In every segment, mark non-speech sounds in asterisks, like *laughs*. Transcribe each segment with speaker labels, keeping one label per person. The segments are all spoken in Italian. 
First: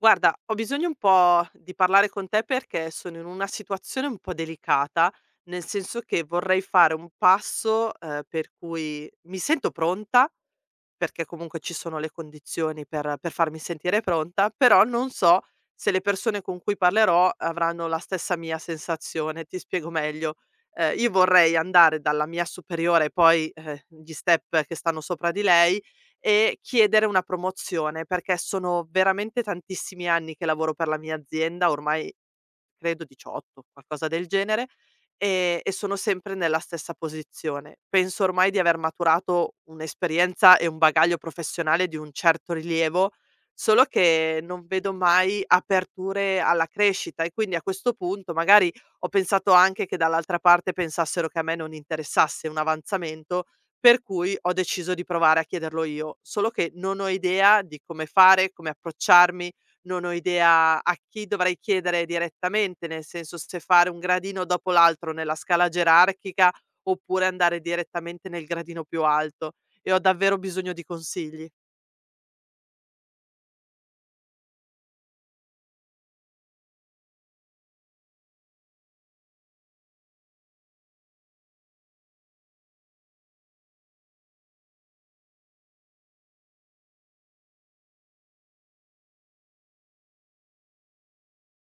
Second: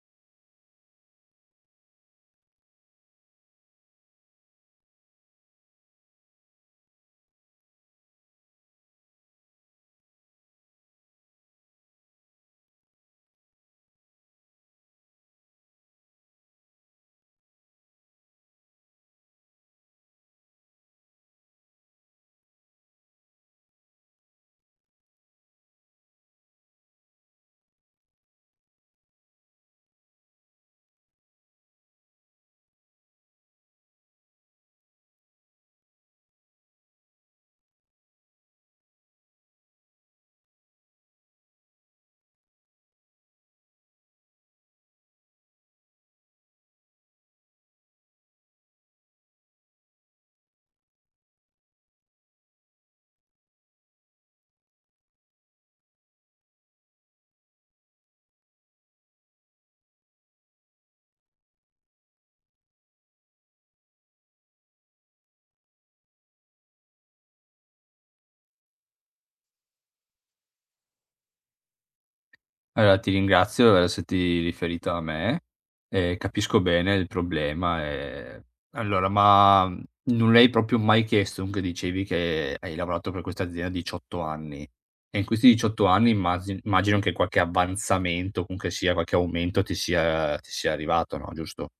Speaker 1: Guarda, ho bisogno un po' di parlare con te perché sono in una situazione un po' delicata, nel senso che vorrei fare un passo, per cui mi sento pronta, perché comunque ci sono le condizioni per farmi sentire pronta, però non so se le persone con cui parlerò avranno la stessa mia sensazione. Ti spiego meglio. Io vorrei andare dalla mia superiore e poi, gli step che stanno sopra di lei e chiedere una promozione, perché sono veramente tantissimi anni che lavoro per la mia azienda, ormai credo 18, qualcosa del genere, e sono sempre nella stessa posizione. Penso ormai di aver maturato un'esperienza e un bagaglio professionale di un certo rilievo, solo che non vedo mai aperture alla crescita e quindi a questo punto magari ho pensato anche che dall'altra parte pensassero che a me non interessasse un avanzamento, per cui ho deciso di provare a chiederlo io, solo che non ho idea di come fare, come approcciarmi, non ho idea a chi dovrei chiedere direttamente, nel senso se fare un gradino dopo l'altro nella scala gerarchica oppure andare direttamente nel gradino più alto e ho davvero bisogno di consigli.
Speaker 2: Allora, ti ringrazio per esserti riferita a me e capisco bene il problema. Allora, non l'hai proprio mai chiesto. Dunque dicevi che hai lavorato per questa azienda 18 anni e in questi 18 anni immagino che qualche avanzamento, comunque sia qualche aumento ti sia arrivato, no, giusto?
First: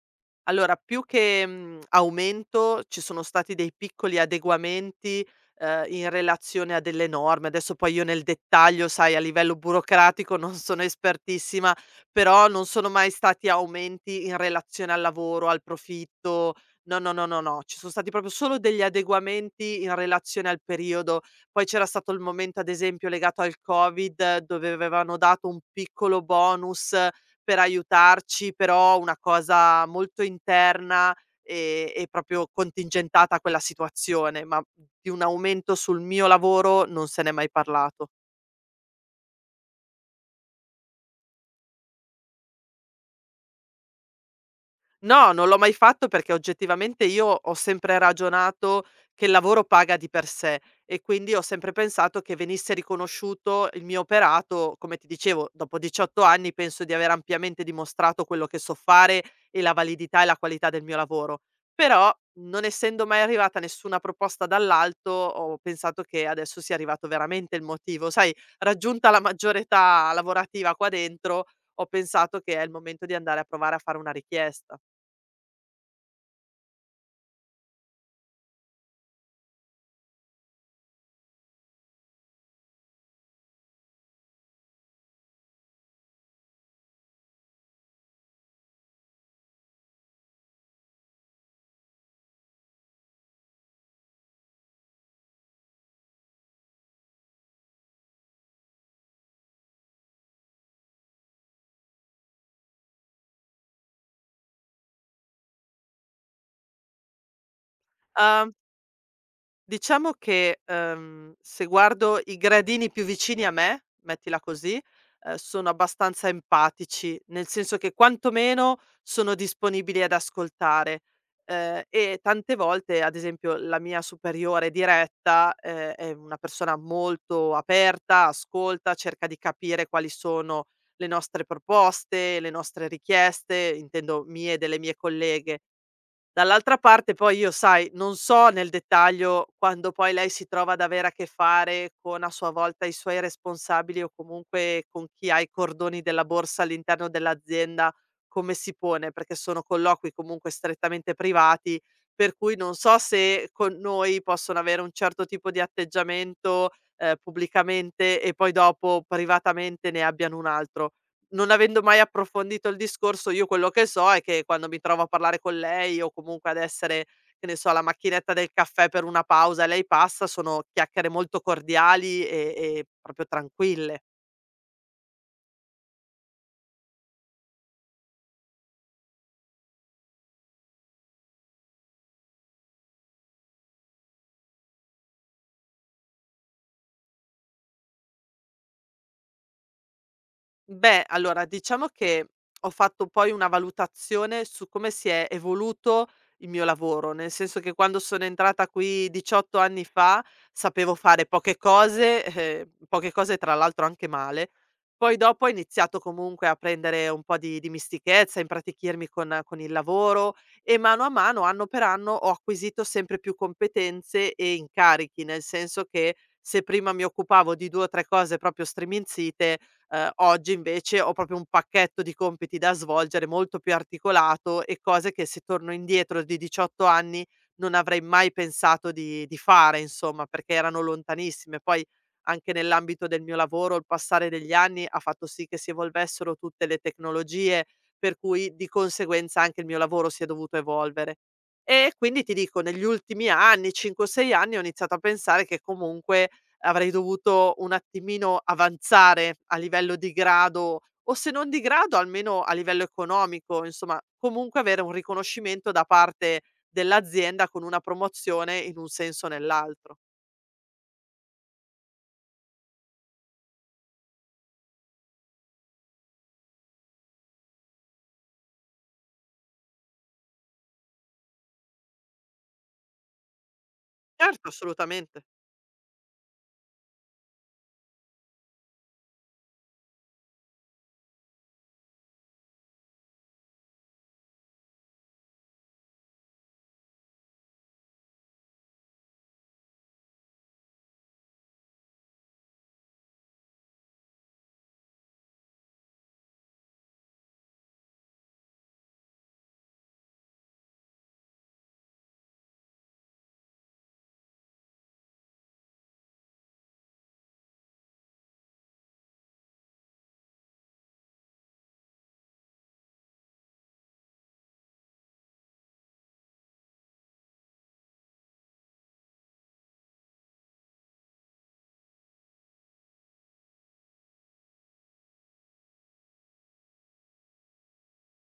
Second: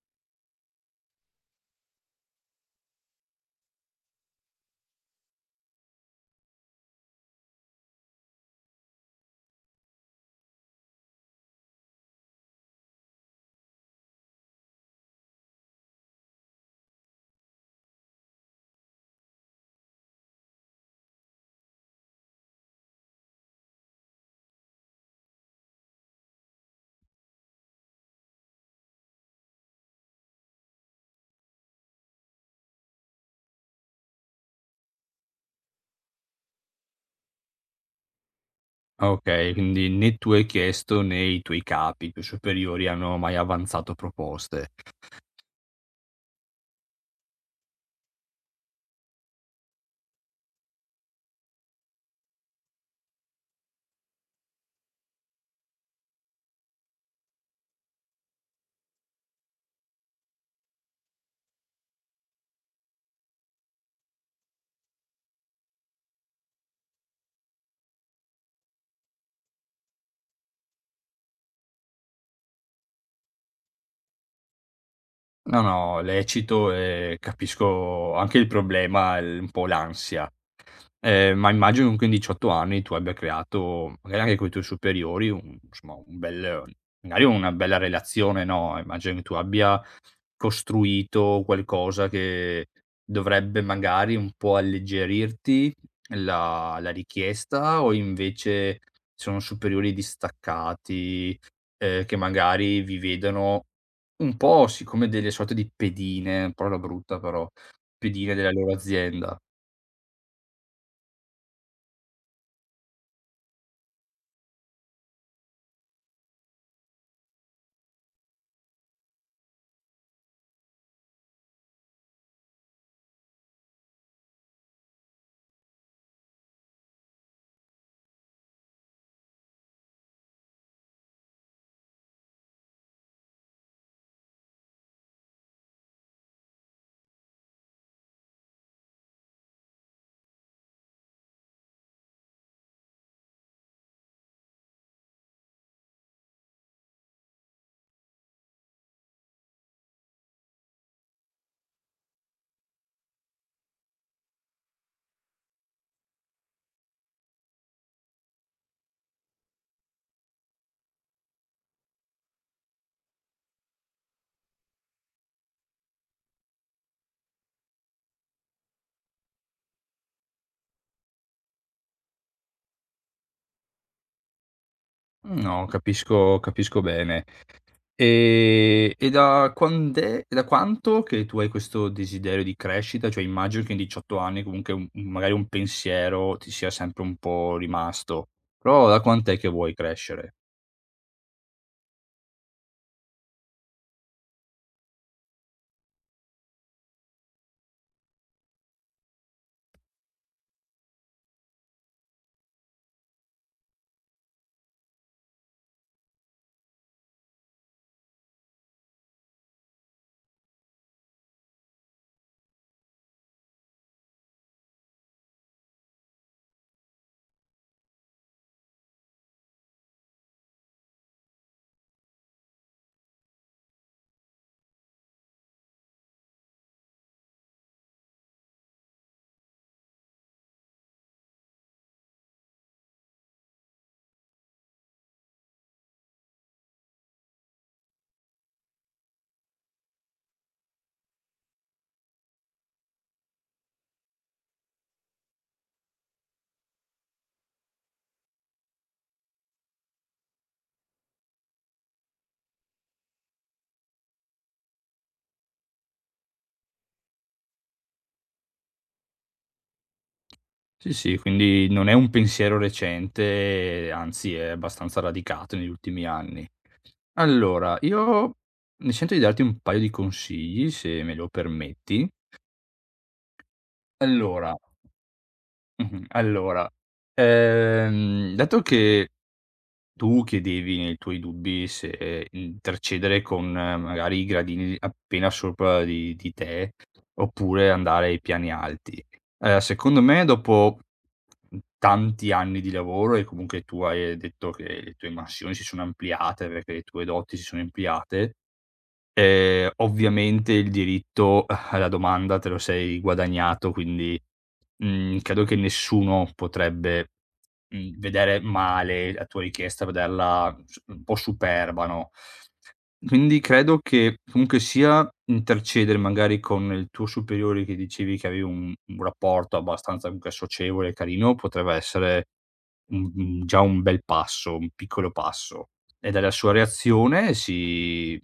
Speaker 1: Allora, più che, aumento, ci sono stati dei piccoli adeguamenti, in relazione a delle norme. Adesso poi io nel dettaglio, sai, a livello burocratico non sono espertissima, però non sono mai stati aumenti in relazione al lavoro, al profitto. No, no, no, no, no, ci son stati proprio solo degli adeguamenti in relazione al periodo. Poi c'era stato il momento, ad esempio, legato al Covid, dove avevano dato un piccolo bonus per aiutarci, però una cosa molto interna, e proprio contingentata a quella situazione, ma di un aumento sul mio lavoro non se n'è mai parlato.
Speaker 2: Okay, quindi né tu hai chiesto né i tuoi capi, i tuoi superiori hanno mai avanzato proposte.
Speaker 1: No, non l'ho mai fatto perché oggettivamente io ho sempre ragionato che il lavoro paga di per sé e quindi ho sempre pensato che venisse riconosciuto il mio operato, come ti dicevo, dopo 18 anni penso di aver ampiamente dimostrato quello che so fare e la validità e la qualità del mio lavoro. Però non essendo mai arrivata nessuna proposta dall'alto, ho pensato che adesso sia arrivato veramente il motivo. Sai, raggiunta la maggiore età lavorativa qua dentro, ho pensato che è il momento di andare a provare a fare una richiesta.
Speaker 2: No, no, lecito, e capisco anche il problema, il un po' l'ansia. Ma immagino comunque in 18 anni tu abbia creato, magari anche coi tuoi superiori, un bel, magari una bella relazione, no, immagino che tu abbia costruito qualcosa che dovrebbe magari un po' alleggerirti la richiesta, o invece sono superiori distaccati, che magari vi vedono un po', sì, come delle sorte di pedine, parola brutta, però, pedine della
Speaker 1: Uhm,
Speaker 2: loro azienda.
Speaker 1: diciamo che, se guardo i gradini più vicini a me, mettila così, sono abbastanza empatici, nel senso che quantomeno sono disponibili ad ascoltare. E tante volte, ad esempio, la mia superiore diretta, è una persona molto aperta, ascolta, cerca di capire quali sono le nostre proposte, le nostre richieste, intendo mie e delle mie colleghe. Dall'altra parte poi io sai, non so nel dettaglio quando poi lei si trova ad avere a che fare con a sua volta i suoi responsabili o comunque con chi ha i cordoni della borsa all'interno dell'azienda, come si pone, perché sono colloqui comunque strettamente privati, per cui non so se con noi possono avere un certo tipo di atteggiamento, pubblicamente e poi dopo privatamente ne abbiano un altro non avendo mai approfondito il discorso, io quello che so è che quando mi trovo a parlare con lei o comunque ad essere, che ne so, alla macchinetta del caffè per una pausa e lei passa, sono chiacchiere molto cordiali e proprio tranquille.
Speaker 2: Mm, no, capisco bene. E da quanto che tu hai questo desiderio di crescita? Cioè immagino che in 18 anni comunque un magari un pensiero ti sia sempre un po' rimasto, però da quant'è che vuoi crescere?
Speaker 1: Beh, allora diciamo che ho fatto poi una valutazione su come si è evoluto il mio lavoro, nel senso che quando sono entrata qui 18 anni fa sapevo fare poche cose tra l'altro anche male. Poi dopo ho iniziato comunque a prendere un po' di mistichezza, impratichirmi con il lavoro e mano a mano, anno per anno, ho acquisito sempre più competenze e incarichi, nel senso che se prima mi occupavo di due o tre cose proprio striminzite, oggi invece ho proprio un pacchetto di compiti da svolgere molto più articolato e cose che se torno indietro di 18 anni non avrei mai pensato di fare insomma, perché erano lontanissime. Poi anche nell'ambito del mio lavoro il passare degli anni ha fatto sì che si evolvessero tutte le tecnologie, per cui di conseguenza anche il mio lavoro si è dovuto evolvere. E quindi ti dico negli ultimi anni, 5 o 6 anni, ho iniziato a pensare che comunque, avrei dovuto un attimino avanzare a livello di grado o se non di grado almeno a livello economico, insomma, comunque avere un riconoscimento da parte dell'azienda con una promozione in un senso o nell'altro.
Speaker 2: Sì, sì, quindi non è un pensiero recente, anzi è abbastanza radicato negli ultimi anni. Allora, io mi sento di darti un paio di consigli, se me lo permetti.
Speaker 1: Certo,
Speaker 2: Allora,
Speaker 1: assolutamente.
Speaker 2: mh-mh, allora, dato che tu chiedevi nei tuoi dubbi se intercedere con magari i gradini appena sopra di te, oppure andare ai piani alti, secondo me, dopo tanti anni di lavoro, e comunque tu hai detto che le tue mansioni si sono ampliate perché le tue doti si sono ampliate, ovviamente il diritto alla domanda te lo sei guadagnato, quindi credo che nessuno potrebbe, vedere male la tua richiesta, vederla s un po' superba, no. Quindi credo che comunque sia intercedere magari con il tuo superiore, che dicevi che avevi un rapporto abbastanza comunque socievole e carino, potrebbe essere un, già un bel passo, un piccolo passo. E dalla sua reazione si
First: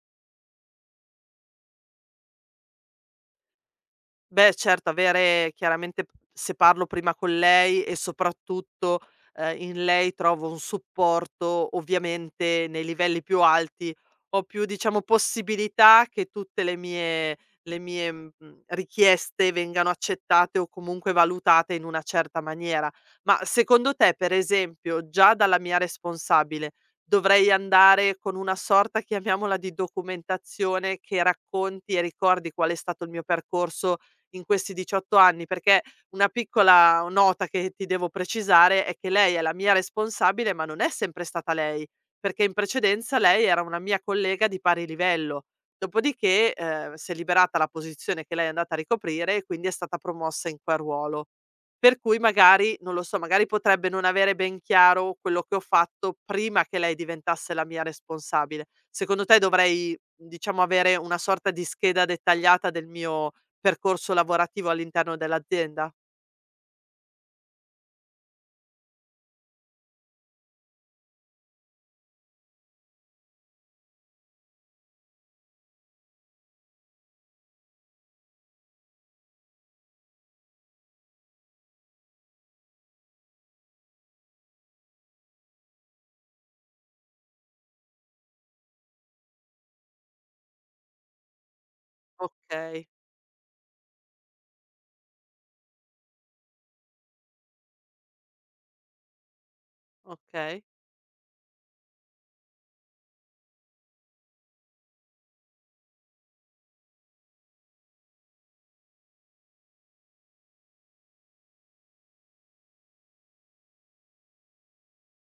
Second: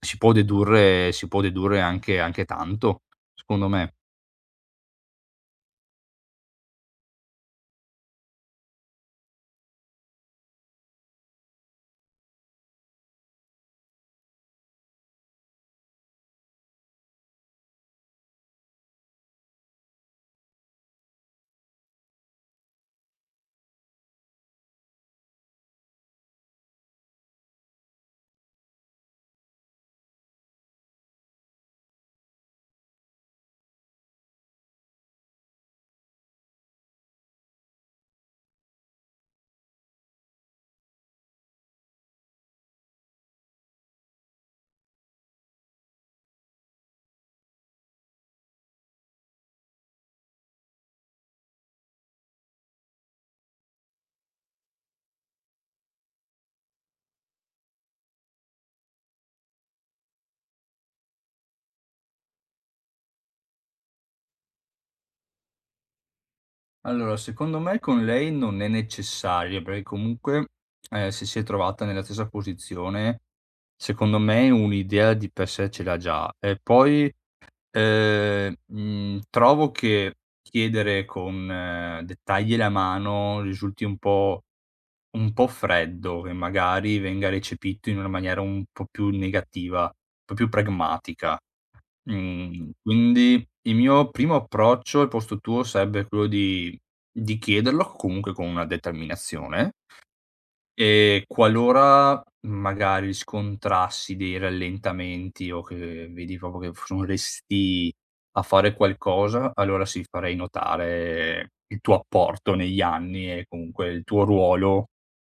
Speaker 2: si può dedurre anche, anche tanto, secondo me.
Speaker 1: Beh certo, avere chiaramente se parlo prima con lei e soprattutto, in lei trovo un supporto, ovviamente nei livelli più alti ho più, diciamo, possibilità che tutte le mie le mie, mhmm, richieste vengano accettate o comunque valutate in una certa maniera. Ma secondo te, per esempio, già dalla mia responsabile, dovrei andare con una sorta, chiamiamola, di documentazione che racconti e ricordi qual è stato il mio percorso in questi 18 anni, perché una piccola nota che ti devo precisare è che lei è la mia responsabile, ma non è sempre stata lei, perché in precedenza lei era una mia collega di pari livello. Dopodiché, si è liberata la posizione che lei è andata a ricoprire e quindi è stata promossa in quel ruolo. Per cui magari, non lo so, magari potrebbe non avere ben chiaro quello che ho fatto prima che lei diventasse la mia responsabile. Secondo te dovrei, diciamo, avere una sorta di scheda dettagliata del mio percorso lavorativo all'interno dell'azienda?
Speaker 2: Allora, secondo me con lei non è necessario, perché comunque, se si è trovata nella stessa posizione, secondo me un'idea di per sé ce l'ha già. E poi, trovo che chiedere con dettagli alla mano risulti un po', un po' freddo, che magari venga recepito in una maniera un po' più negativa, un po' più pragmatica.
Speaker 1: Okay,
Speaker 2: Quindi il mio primo approccio al posto tuo sarebbe quello di chiederlo comunque con una determinazione.
Speaker 1: okay.
Speaker 2: Qualora magari riscontrassi dei rallentamenti, o che vedi proprio che f sono restii a fare qualcosa, allora sì, farei notare il tuo apporto negli anni e comunque il tuo ruolo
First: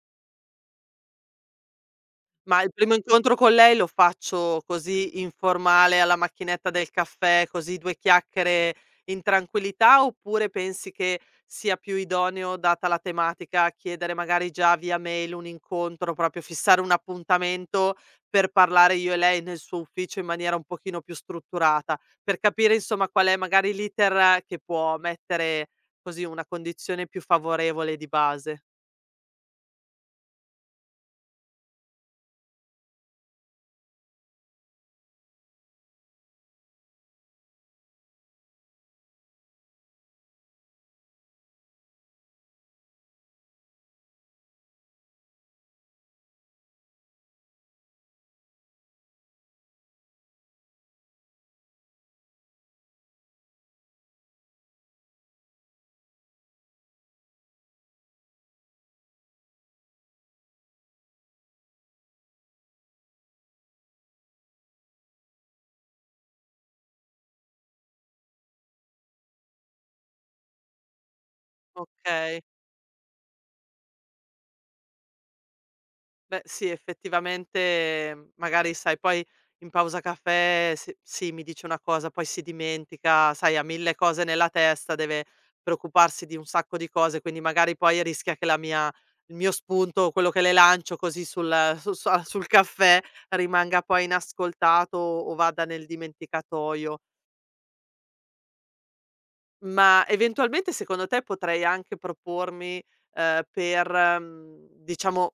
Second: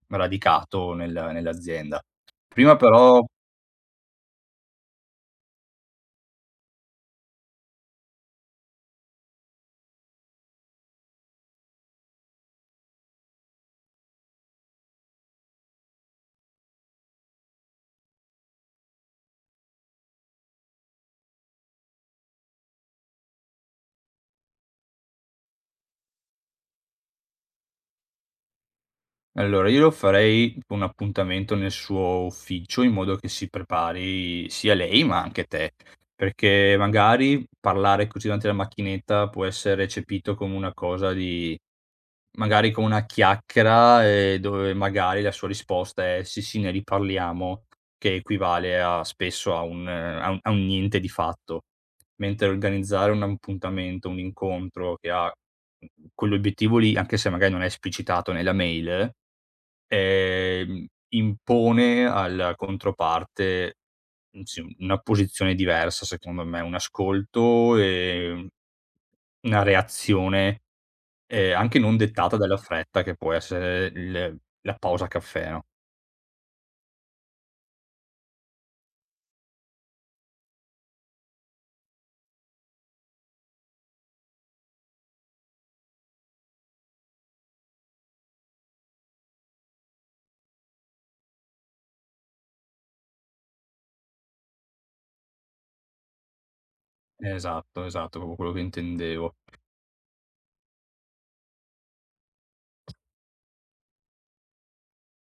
Speaker 2: radicato nell'azienda.
Speaker 1: Ma il
Speaker 2: Prima
Speaker 1: primo
Speaker 2: però.
Speaker 1: incontro con lei lo faccio così informale alla macchinetta del caffè, così 2 chiacchiere in tranquillità, oppure pensi che sia più idoneo, data la tematica, chiedere magari già via mail un incontro, proprio fissare un appuntamento per parlare io e lei nel suo ufficio in maniera un pochino più strutturata, per capire insomma qual è magari l'iter che può mettere così una condizione più favorevole di base.
Speaker 2: Allora, io lo farei un appuntamento nel suo ufficio, in modo che si prepari sia lei, ma anche te. Perché magari parlare così davanti alla macchinetta può essere recepito come una cosa di, magari come una chiacchiera, dove magari la sua risposta è: "Sì, sì, ne riparliamo", che equivale a spesso a un a un, a un niente di fatto. Mentre organizzare un appuntamento, un incontro che ha quell'obiettivo lì, anche se magari non è esplicitato nella mail, impone alla controparte sì, una posizione diversa, secondo me, un ascolto e, una reazione, anche non dettata
Speaker 1: Okay.
Speaker 2: dalla fretta che può essere il, la pausa caffè, no.
Speaker 1: Beh, sì, effettivamente magari sai, poi in pausa caffè s sì, mi dice una cosa, poi si dimentica, sai, ha 1000 cose nella testa, deve preoccuparsi di un sacco di cose, quindi magari poi rischia che la mia il mio spunto, quello che le lancio così sul su su *laughs* a sul caffè, rimanga poi inascoltato o vada nel dimenticatoio.
Speaker 2: Esatto, esatto, proprio quello che intendevo.
Speaker 1: Ma eventualmente secondo te potrei anche propormi, per, diciamo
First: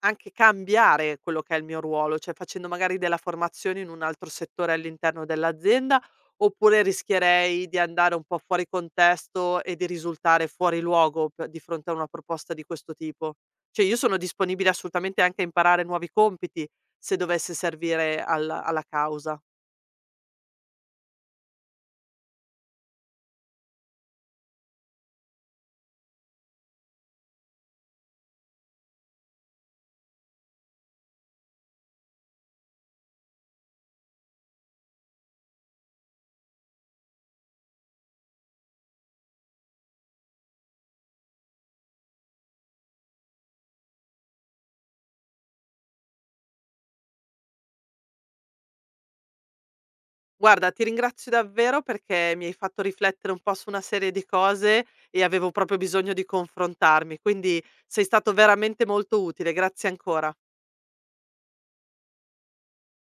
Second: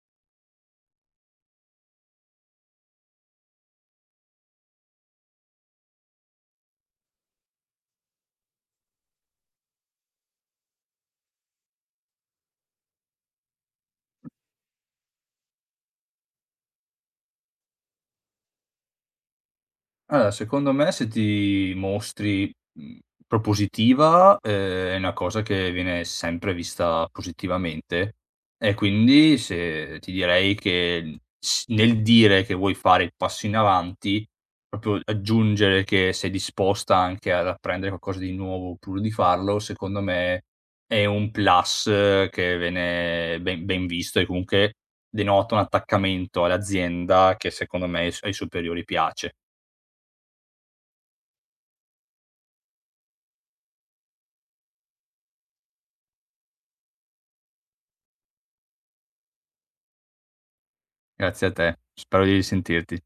Speaker 1: anche cambiare quello che è il mio ruolo, cioè facendo magari della formazione in un altro settore all'interno dell'azienda, oppure rischierei di andare un po' fuori contesto e di risultare fuori luogo p di fronte a una proposta di questo tipo. Cioè io sono disponibile assolutamente anche a imparare nuovi compiti, se dovesse servire al alla causa.
Speaker 2: Allora, secondo me, se ti mostri, mhmm, propositiva, è una cosa che viene sempre vista positivamente, e quindi se ti direi che s nel dire che vuoi fare il passo in avanti, proprio aggiungere che sei disposta anche ad apprendere qualcosa di nuovo pur di farlo, secondo me è un plus, che viene ben visto, e comunque denota un attaccamento all'azienda che secondo me ai s ai superiori piace.
Speaker 1: Guarda, ti ringrazio davvero perché mi hai fatto riflettere un po' su una serie di cose e avevo proprio bisogno di confrontarmi, quindi sei stato veramente molto utile. Grazie ancora.
Speaker 2: Grazie a te, spero di risentirti.